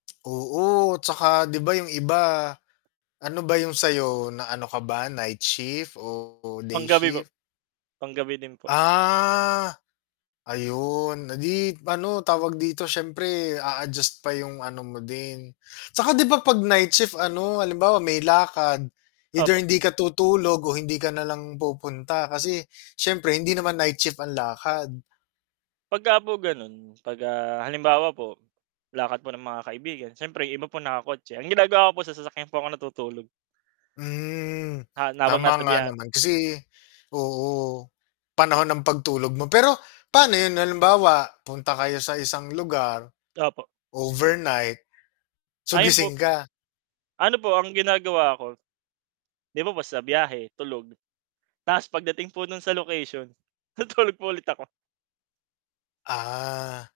Oo, 'tsaka, 'di ba, 'yong iba ano ba 'yong sa 'yo na ano ka ba, night shift o day Pang-gabi po, shift? pang-gabi din po. Ah. Ayun, eh, 'di ano tawag dito, siyempre a-adjust pa 'yong ano mo din. 'Tsaka, 'di ba, 'pag night shift, ano, halimbawa may lakad, either Opo. hindi ka tutulog o hindi ka na lang pupunta. Kasi syempre hindi naman night shift ang lakad. 'Pagka po gano'n 'pag, ah, halimbawa po lakad po ng mga kaibigan, siyempre iba po naka-kotse. Ang ginagawa ko po sa sasakyan po ako natutulog. Hmm, Ha habang tama nasa nga biya naman kasi oo, panahon ng pagtulog mo, pero paano 'yon, halimbawa punta kayo sa isang lugar, Opo. overnight, so Ayun gising po ka? Ano po ang ginagawa ko, 'di ba po sa biyahe, tulog. 'Tas pagdating po no'n sa location tutulog po ulit ako. Ah.